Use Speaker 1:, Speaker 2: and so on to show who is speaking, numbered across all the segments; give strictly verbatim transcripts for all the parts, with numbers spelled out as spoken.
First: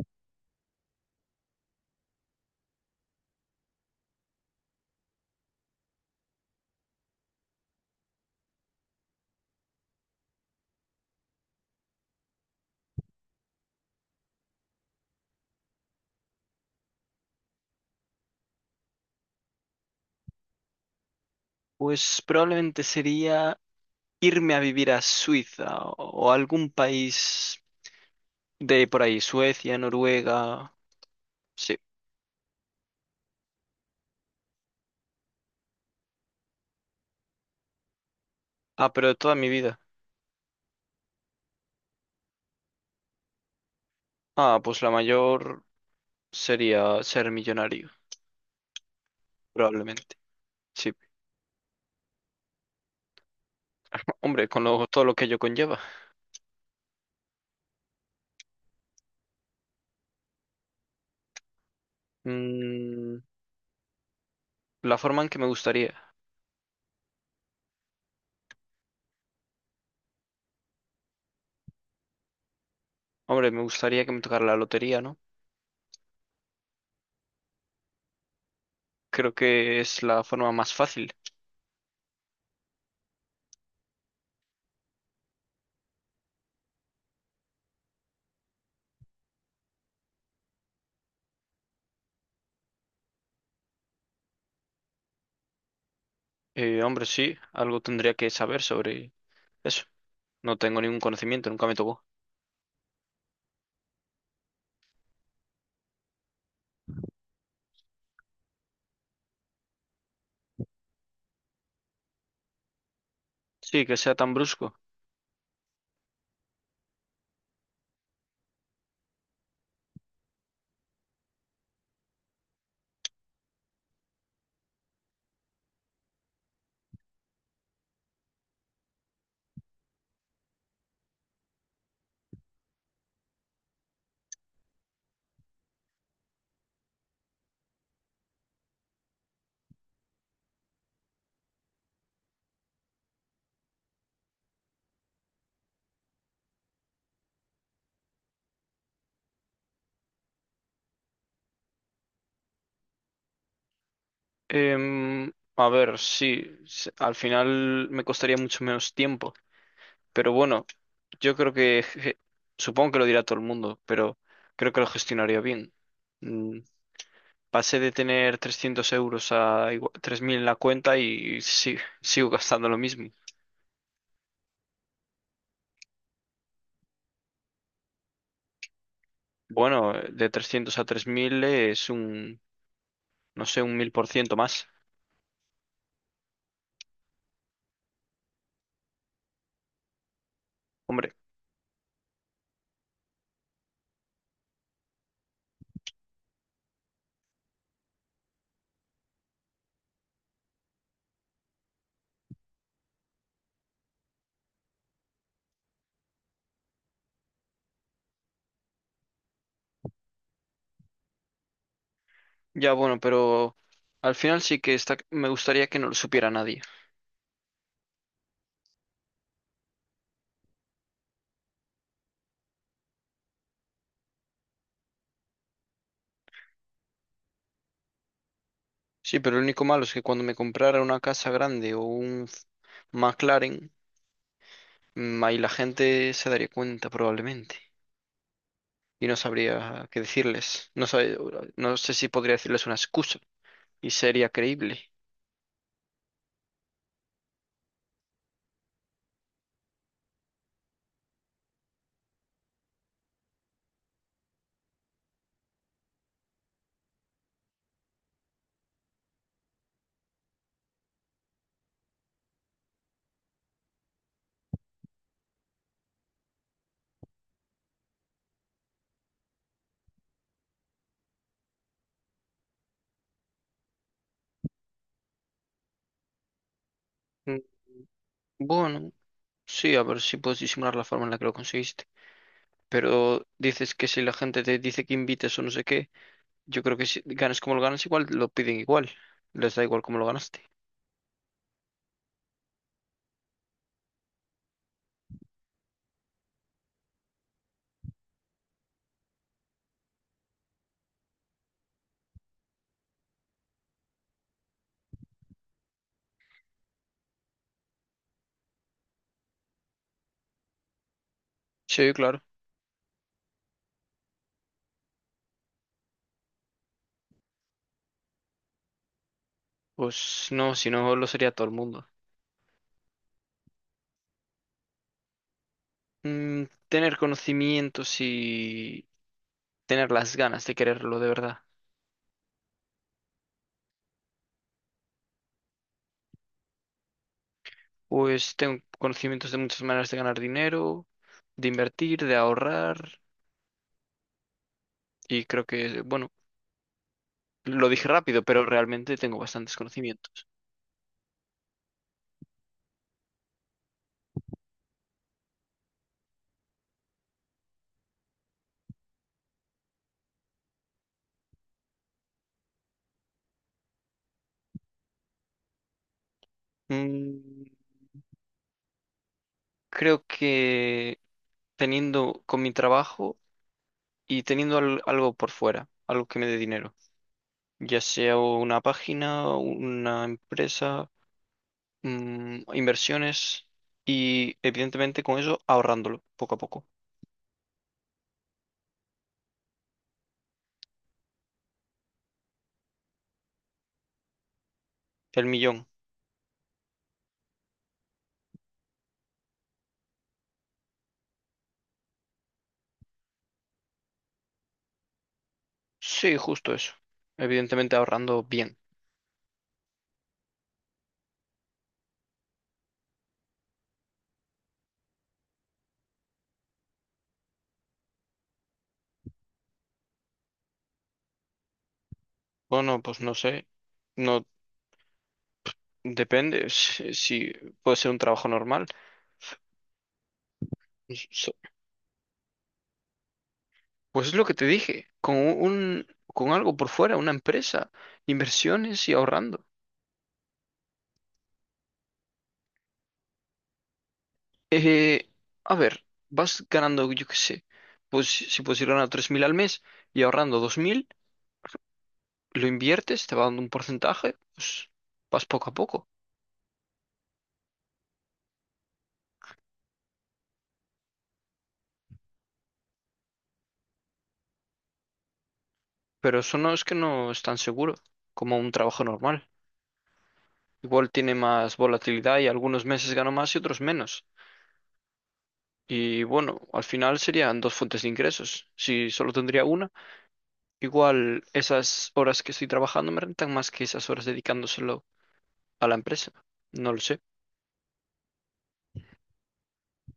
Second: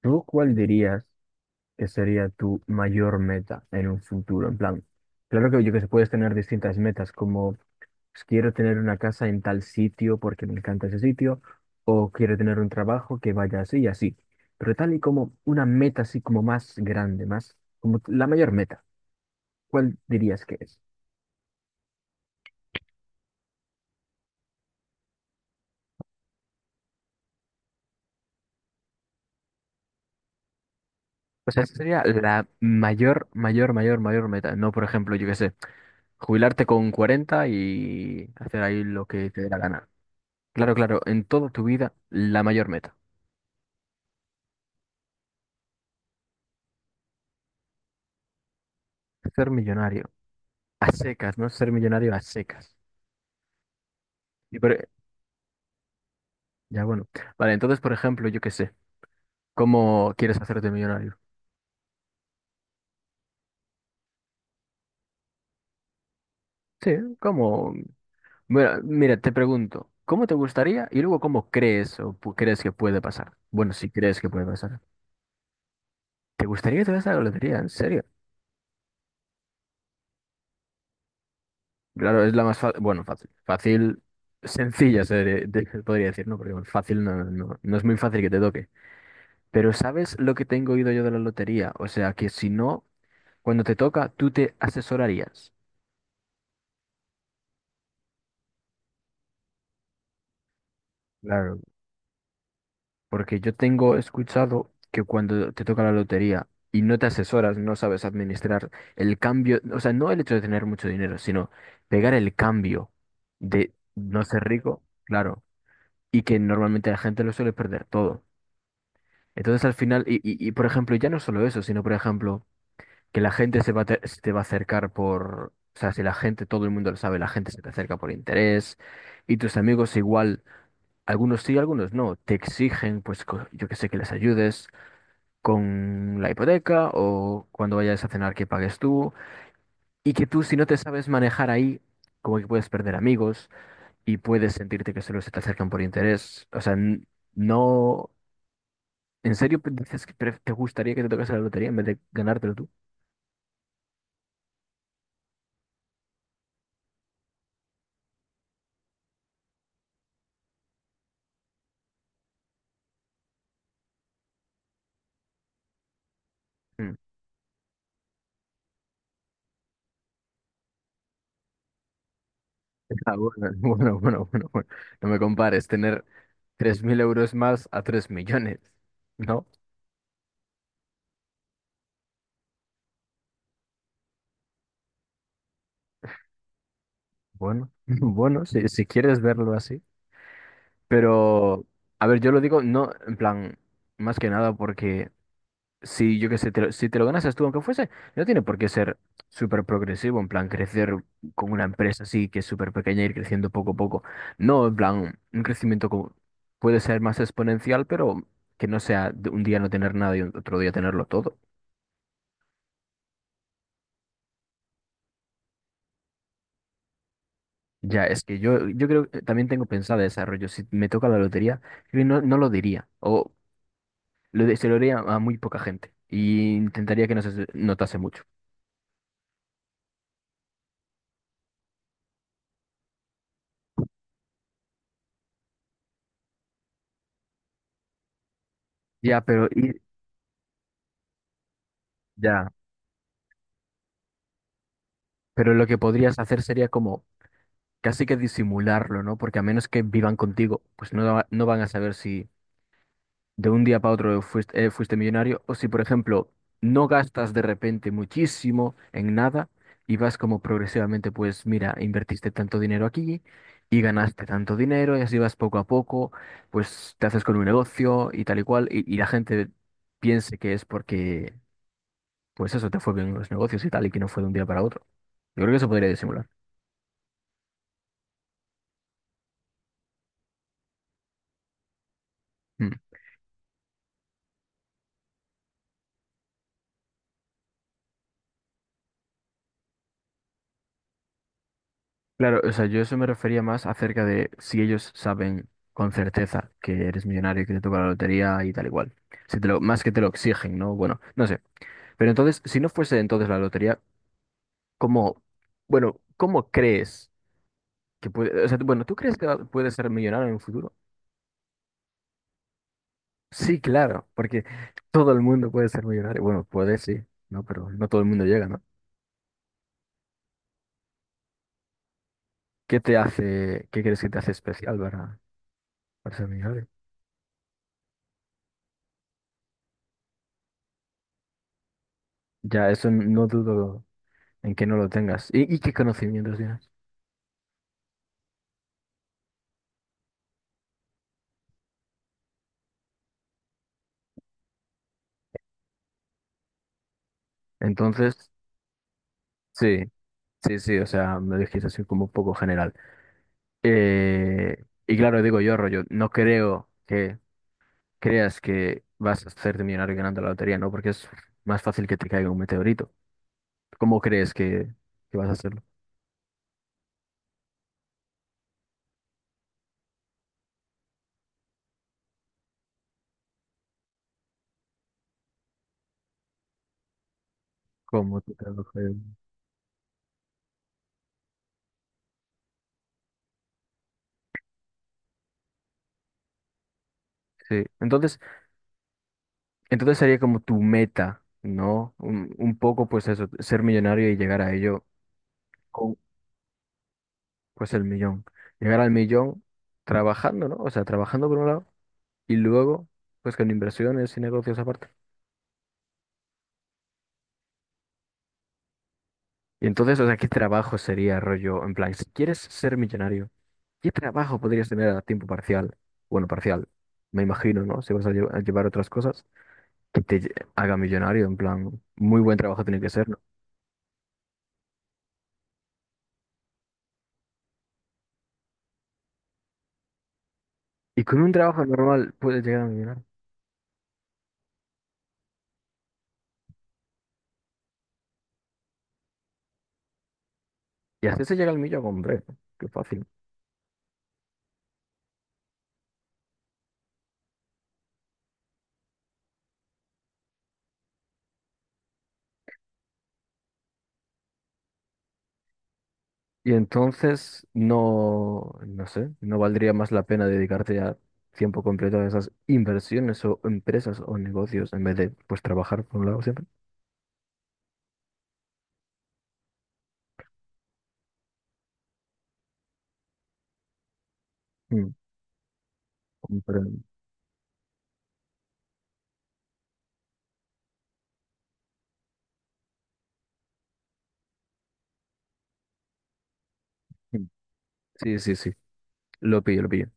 Speaker 1: ¿Tú cuál dirías que sería tu mayor meta en un futuro? En plan, claro que yo que se puedes tener distintas metas, como pues, quiero tener una casa en tal sitio porque me encanta ese sitio, o quiero tener un trabajo que vaya así y así. Pero tal y como una meta así como más grande, más como la mayor meta, ¿cuál dirías que es?
Speaker 2: Pues probablemente sería irme a vivir a Suiza o algún país de por ahí, Suecia, Noruega.
Speaker 1: O sea, esa
Speaker 2: Sí.
Speaker 1: sería la mayor, mayor, mayor, mayor meta. No, por ejemplo, yo qué sé, jubilarte con cuarenta y hacer ahí
Speaker 2: Ah,
Speaker 1: lo
Speaker 2: pero
Speaker 1: que
Speaker 2: toda
Speaker 1: te dé
Speaker 2: mi
Speaker 1: la
Speaker 2: vida.
Speaker 1: gana. Claro, claro, en toda tu vida, la mayor meta.
Speaker 2: Ah, pues la mayor sería ser millonario,
Speaker 1: Ser millonario.
Speaker 2: probablemente.
Speaker 1: A
Speaker 2: Sí.
Speaker 1: secas, ¿no? Ser millonario a secas.
Speaker 2: Hombre,
Speaker 1: Y
Speaker 2: con
Speaker 1: por-
Speaker 2: lo-
Speaker 1: e,
Speaker 2: todo lo que ello conlleva.
Speaker 1: ya bueno. Vale, entonces, por ejemplo, yo qué sé. ¿Cómo quieres hacerte millonario?
Speaker 2: Mm, la forma en que me gustaría.
Speaker 1: Sí, ¿cómo? Mira, mira, te pregunto. ¿Cómo te gustaría? Y luego, ¿cómo crees o pu- crees que puede pasar?
Speaker 2: Hombre, me
Speaker 1: Bueno, si
Speaker 2: gustaría que me
Speaker 1: crees que
Speaker 2: tocara
Speaker 1: puede
Speaker 2: la
Speaker 1: pasar.
Speaker 2: lotería, ¿no?
Speaker 1: ¿Te gustaría que te vayas a la lotería? ¿En serio?
Speaker 2: Creo que es la forma más fácil.
Speaker 1: Claro, es la más fácil. Bueno, fácil. Fácil, sencilla, se de- de- podría decir, ¿no? Porque bueno, fácil no, no, no es muy fácil que te toque. Pero ¿sabes lo que tengo oído yo de la lotería? O sea, que si no, cuando te toca, tú te asesorarías.
Speaker 2: Eh, hombre, sí, algo tendría que saber sobre eso. No tengo ningún conocimiento,
Speaker 1: Claro.
Speaker 2: nunca me tocó.
Speaker 1: Porque yo tengo escuchado que cuando te toca la lotería y no te asesoras, no sabes administrar el cambio, o sea, no el hecho de tener mucho dinero, sino pegar el cambio de
Speaker 2: Sí, que sea
Speaker 1: no
Speaker 2: tan
Speaker 1: ser
Speaker 2: brusco.
Speaker 1: rico, claro, y que normalmente la gente lo suele perder todo. Entonces al final, y, y, y por ejemplo, ya no solo eso, sino por ejemplo... que la gente se va a te, se te va a acercar por, o sea, si la gente, todo el mundo lo sabe, la gente se te acerca por interés y tus amigos igual, algunos sí, algunos no, te exigen, pues co- yo que sé, que les ayudes con la hipoteca o cuando vayas a cenar que pagues tú y que tú si no te sabes manejar ahí, como que puedes perder amigos y puedes sentirte que solo se te acercan por interés, o sea, n- no, ¿en serio dices que pre- te gustaría que te tocase la lotería en vez de ganártelo tú?
Speaker 2: Em, a ver, sí, s- al final me costaría mucho menos tiempo, pero bueno, yo creo que, je- supongo que lo dirá todo el mundo, pero creo que lo gestionaría bien. Mm.
Speaker 1: Mm.
Speaker 2: Pasé de tener trescientos euros a igua- tres mil en la cuenta y sí, sigo gastando lo mismo.
Speaker 1: Ah, bueno, bueno, bueno, bueno, bueno. No me compares tener tres mil euros más a tres millones. No,
Speaker 2: Bueno, de trescientos a tres mil es un, no sé, un mil por ciento más.
Speaker 1: bueno, bueno, si, si quieres verlo así.
Speaker 2: Hombre,
Speaker 1: Pero, a ver, yo lo digo, no, en plan, más que nada porque si yo qué sé, te lo- si te lo ganas tú, aunque fuese, no tiene por qué ser súper progresivo, en plan, crecer con una empresa así que es súper pequeña y ir creciendo poco a poco. No, en plan, un crecimiento como puede ser más exponencial, pero que no sea de un día no tener nada y otro día tenerlo todo.
Speaker 2: ya bueno, pero al final sí que está, me gustaría que no lo supiera nadie.
Speaker 1: Ya, es que yo, yo creo que también tengo pensado ese rollo. Si me toca la lotería, creo que no, no lo diría. O lo de- se lo diría a muy poca gente. Y intentaría que no se notase mucho.
Speaker 2: Sí, pero lo único malo es que cuando me comprara una casa grande o un F- McLaren, mm, ahí la gente se daría cuenta probablemente y no
Speaker 1: Ya, pero, y-
Speaker 2: sabría qué decirles. No sé, no sé si podría
Speaker 1: ya,
Speaker 2: decirles una excusa y sería creíble.
Speaker 1: pero lo que podrías hacer sería como casi que disimularlo, ¿no? Porque a menos que vivan contigo, pues no, va- no van a saber si, de un día para otro fuiste, eh, fuiste millonario, o si, por ejemplo, no gastas de repente muchísimo en nada y vas como progresivamente, pues mira, invertiste tanto dinero aquí y ganaste tanto dinero y así vas poco a poco, pues te haces con un negocio y tal y cual, y, y la gente piense que es porque, pues eso, te fue bien en los negocios y tal, y que no fue de un día para otro. Yo creo que eso podría disimular.
Speaker 2: Mm, Bueno, sí, a ver si puedes disimular la forma en la que lo conseguiste.
Speaker 1: Hmm.
Speaker 2: Pero dices que si la gente te dice que invites o no sé qué, yo creo que si ganas como lo ganas igual, lo piden igual. Les da igual cómo lo ganaste.
Speaker 1: Claro, o sea, yo eso me refería más acerca de si ellos saben con certeza que eres millonario y que te toca la lotería y tal igual. Si te lo, más que te lo exigen, ¿no? Bueno, no sé. Pero entonces, si no fuese entonces la lotería, ¿cómo, bueno, cómo crees que puede, o sea, bueno, ¿tú crees que va- puedes ser millonario en un futuro?
Speaker 2: Sí, claro.
Speaker 1: Sí, claro, porque todo el mundo puede ser millonario. Bueno, puede sí, ¿no? Pero no todo el mundo llega, ¿no?
Speaker 2: Pues no, si no lo sería todo el mundo.
Speaker 1: ¿Qué te hace, qué crees que te hace especial para, para ser
Speaker 2: Mm,
Speaker 1: millonario?
Speaker 2: tener conocimientos y tener las ganas de quererlo de verdad.
Speaker 1: Ya, eso no dudo. En que no lo tengas y, y qué conocimientos tienes.
Speaker 2: Pues tengo conocimientos de muchas maneras de ganar dinero, de invertir, de ahorrar y creo que, bueno, lo dije rápido,
Speaker 1: Entonces,
Speaker 2: pero realmente tengo bastantes
Speaker 1: sí,
Speaker 2: conocimientos.
Speaker 1: sí, sí, o sea, me dijiste así como un poco general. Eh, y claro, digo yo, rollo, no creo que creas que vas a hacerte millonario ganando la lotería, ¿no? Porque es más fácil que te caiga un meteorito. ¿Cómo crees que, que vas a hacerlo?
Speaker 2: Mm, creo que teniendo con mi trabajo y teniendo al- algo por fuera, algo que me dé dinero, ya sea
Speaker 1: ¿Cómo te
Speaker 2: una
Speaker 1: caiga?
Speaker 2: página, una empresa, mm, inversiones y evidentemente con eso ahorrándolo poco a poco.
Speaker 1: Sí, entonces, entonces sería como tu meta, ¿no? Un, un poco, pues eso, ser millonario y llegar a ello.
Speaker 2: El millón.
Speaker 1: Pues el millón. Llegar al millón trabajando, ¿no? O sea, trabajando por un lado y luego, pues con inversiones y negocios aparte.
Speaker 2: Sí, justo eso. Evidentemente ahorrando bien.
Speaker 1: Y entonces, o sea, ¿qué trabajo sería, rollo? En plan, si quieres ser millonario, ¿qué trabajo podrías tener a tiempo parcial? Bueno, parcial, me imagino, ¿no? Si vas a, lle- a llevar otras cosas, que te lle- haga millonario, en plan, muy buen trabajo
Speaker 2: Bueno,
Speaker 1: tiene que
Speaker 2: pues
Speaker 1: ser,
Speaker 2: no
Speaker 1: ¿no?
Speaker 2: sé. No depende si, si puede ser un trabajo normal.
Speaker 1: Y
Speaker 2: S-
Speaker 1: con un
Speaker 2: So-
Speaker 1: trabajo normal puedes llegar a millonario.
Speaker 2: Pues es lo que te dije, con un con algo por fuera, una empresa, inversiones y ahorrando.
Speaker 1: Y así se llega al millón, hombre, qué fácil.
Speaker 2: Eh, a ver, vas ganando, yo qué sé, pues si puedes ir ganando tres mil al mes y ahorrando dos mil lo inviertes, te va dando un porcentaje, pues vas poco a poco.
Speaker 1: Y entonces no, no sé, no valdría más la pena dedicarte a tiempo completo a esas inversiones o empresas o negocios en vez de pues trabajar por un
Speaker 2: Pero
Speaker 1: lado
Speaker 2: eso
Speaker 1: siempre.
Speaker 2: no es que no es tan seguro como un trabajo normal. Igual tiene más volatilidad y algunos meses gano más y otros menos.
Speaker 1: Mm,
Speaker 2: Y bueno, al
Speaker 1: comprendo.
Speaker 2: final serían dos fuentes de ingresos. Si solo tendría una, igual esas horas que estoy trabajando me rentan más que esas horas dedicándoselo a la empresa. No lo sé.
Speaker 1: Mm. Sí, sí, sí, lo pillo, lo pillo.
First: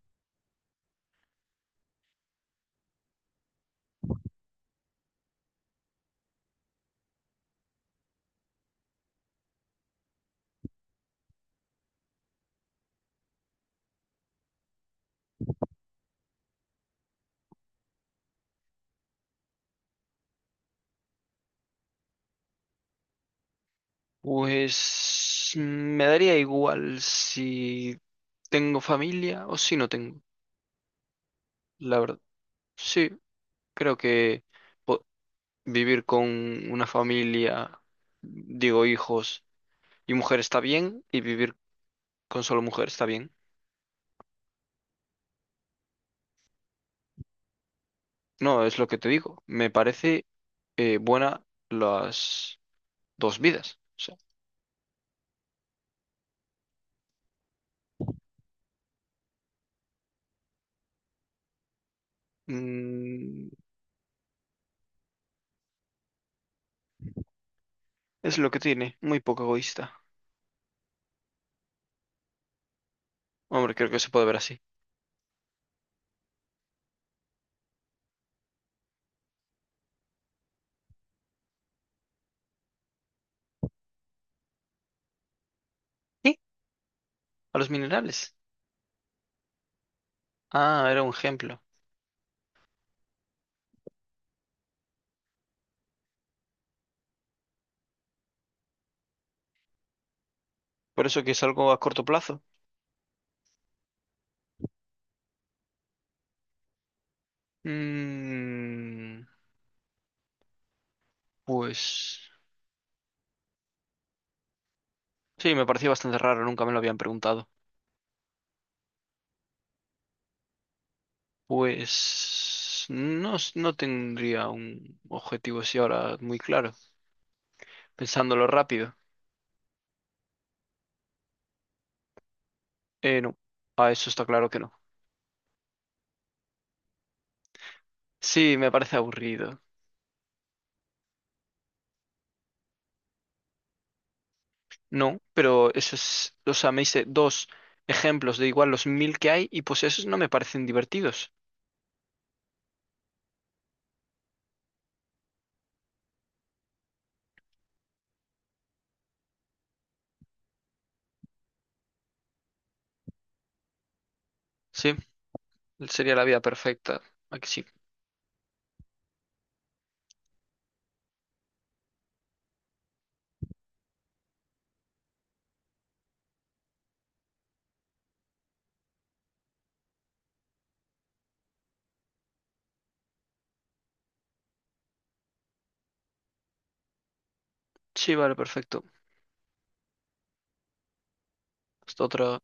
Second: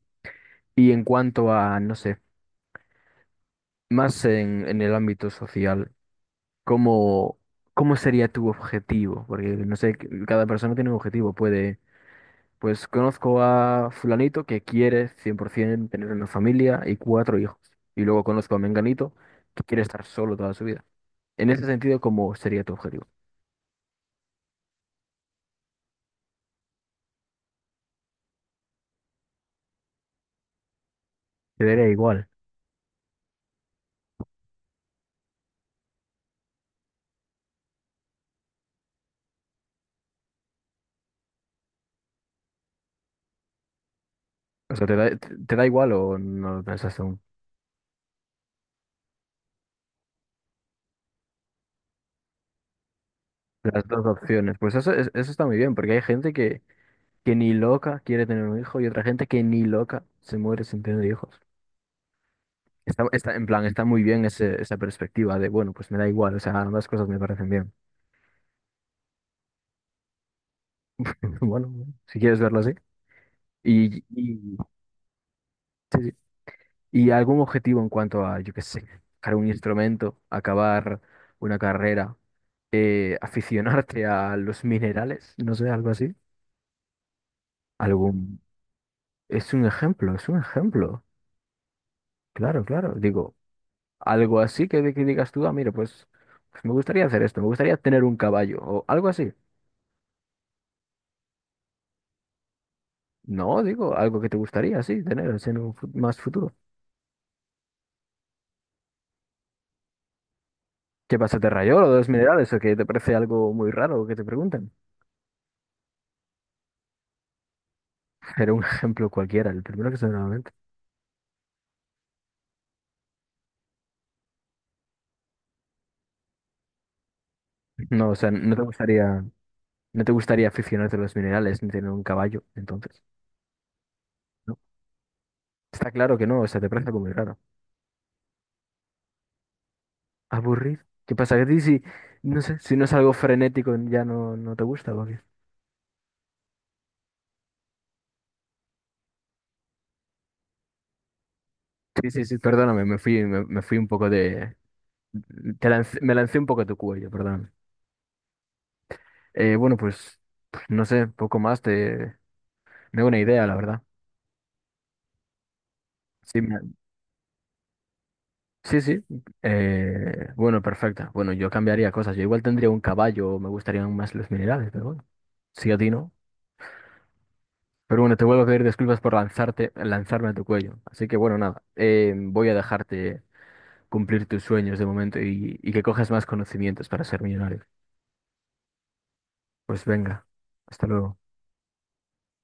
Speaker 1: Y en cuanto a, no sé, más en, en el ámbito social, ¿cómo, cómo sería tu objetivo? Porque no sé, cada persona tiene un objetivo, puede... Pues conozco a fulanito que quiere cien por ciento tener una familia y cuatro hijos. Y luego conozco a menganito que quiere estar solo toda su vida. En ese sentido, ¿cómo sería tu objetivo?
Speaker 2: Pues me daría igual si tengo familia o si no tengo,
Speaker 1: Te daría
Speaker 2: la verdad.
Speaker 1: igual.
Speaker 2: Sí. Creo que po- vivir con una familia, digo hijos y mujer está bien, y vivir con solo mujer está bien.
Speaker 1: O sea, ¿te da, te- te da igual o no lo pensas aún?
Speaker 2: No, es lo que te digo. Me parece eh, buena las dos vidas.
Speaker 1: Las
Speaker 2: O
Speaker 1: dos
Speaker 2: sea,
Speaker 1: opciones. Pues eso, es- eso está muy bien, porque hay gente que, que ni loca quiere tener un hijo y otra gente que ni loca se muere sin tener hijos. Está, está, en
Speaker 2: mm,
Speaker 1: plan, está muy bien ese- esa perspectiva de, bueno, pues me da igual, o sea, ambas cosas me parecen bien.
Speaker 2: es lo que tiene, muy poco egoísta.
Speaker 1: Bueno, si quieres verlo así.
Speaker 2: Hombre, creo que
Speaker 1: Y,
Speaker 2: se puede ver
Speaker 1: y
Speaker 2: así.
Speaker 1: sí, sí. ¿Y algún objetivo en cuanto a, yo qué sé, tocar un instrumento, acabar una carrera, eh, aficionarte a los minerales, no sé, algo así?
Speaker 2: ¿Y? A los minerales.
Speaker 1: Algún... Es un ejemplo, es un
Speaker 2: Ah, era
Speaker 1: ejemplo.
Speaker 2: un ejemplo.
Speaker 1: Claro, claro. Digo, algo así que, que digas tú, ah, mira, pues, pues me gustaría hacer esto, me gustaría tener un caballo o algo así.
Speaker 2: Por eso que es algo a corto plazo.
Speaker 1: No, digo, algo que te gustaría, sí, tener así en un fu- más futuro.
Speaker 2: Mm,
Speaker 1: ¿Qué pasa, te rayó lo de los
Speaker 2: pues
Speaker 1: minerales o que te parece algo muy raro que te pregunten?
Speaker 2: sí, me pareció bastante raro, nunca me lo habían preguntado.
Speaker 1: Era un ejemplo cualquiera, el primero que se me...
Speaker 2: Pues no, s- no tendría un objetivo así ahora muy claro,
Speaker 1: No, o sea,
Speaker 2: pensándolo
Speaker 1: no te
Speaker 2: rápido.
Speaker 1: gustaría, no te gustaría aficionarte a los minerales ni tener un caballo, entonces,
Speaker 2: Eh, no, a eso está claro que
Speaker 1: ¿no?
Speaker 2: no.
Speaker 1: Está claro que no, o sea, te parece algo muy raro.
Speaker 2: Sí, me parece aburrido.
Speaker 1: Aburrido. ¿Qué pasa? ¿Que a ti si, no sé, si no es algo frenético ya no, no te gusta? ¿O qué?
Speaker 2: No, pero eso es, o sea, me hice dos ejemplos de igual los mil que hay y pues esos no me parecen divertidos.
Speaker 1: Sí, sí, sí, perdóname, me fui, me, me fui un poco de... te lancé- me lancé un poco a tu cuello, perdón. Eh, bueno, pues, pues, no sé, poco más, te... me da una idea, la verdad.
Speaker 2: Sí, sería la vida
Speaker 1: Sí, me,
Speaker 2: perfecta. Aquí sí.
Speaker 1: sí, sí. Eh, bueno, perfecto. Bueno, yo cambiaría cosas. Yo igual tendría un caballo, me gustarían más los minerales, pero bueno. Sí, a ti no. Pero bueno, te vuelvo a pedir disculpas por lanzarte, lanzarme a tu cuello. Así que bueno, nada. eh, voy a dejarte cumplir tus sueños de momento y, y que cojas más conocimientos para ser millonario.
Speaker 2: Sí, vale, perfecto.
Speaker 1: Pues venga, hasta luego.
Speaker 2: Hasta otra.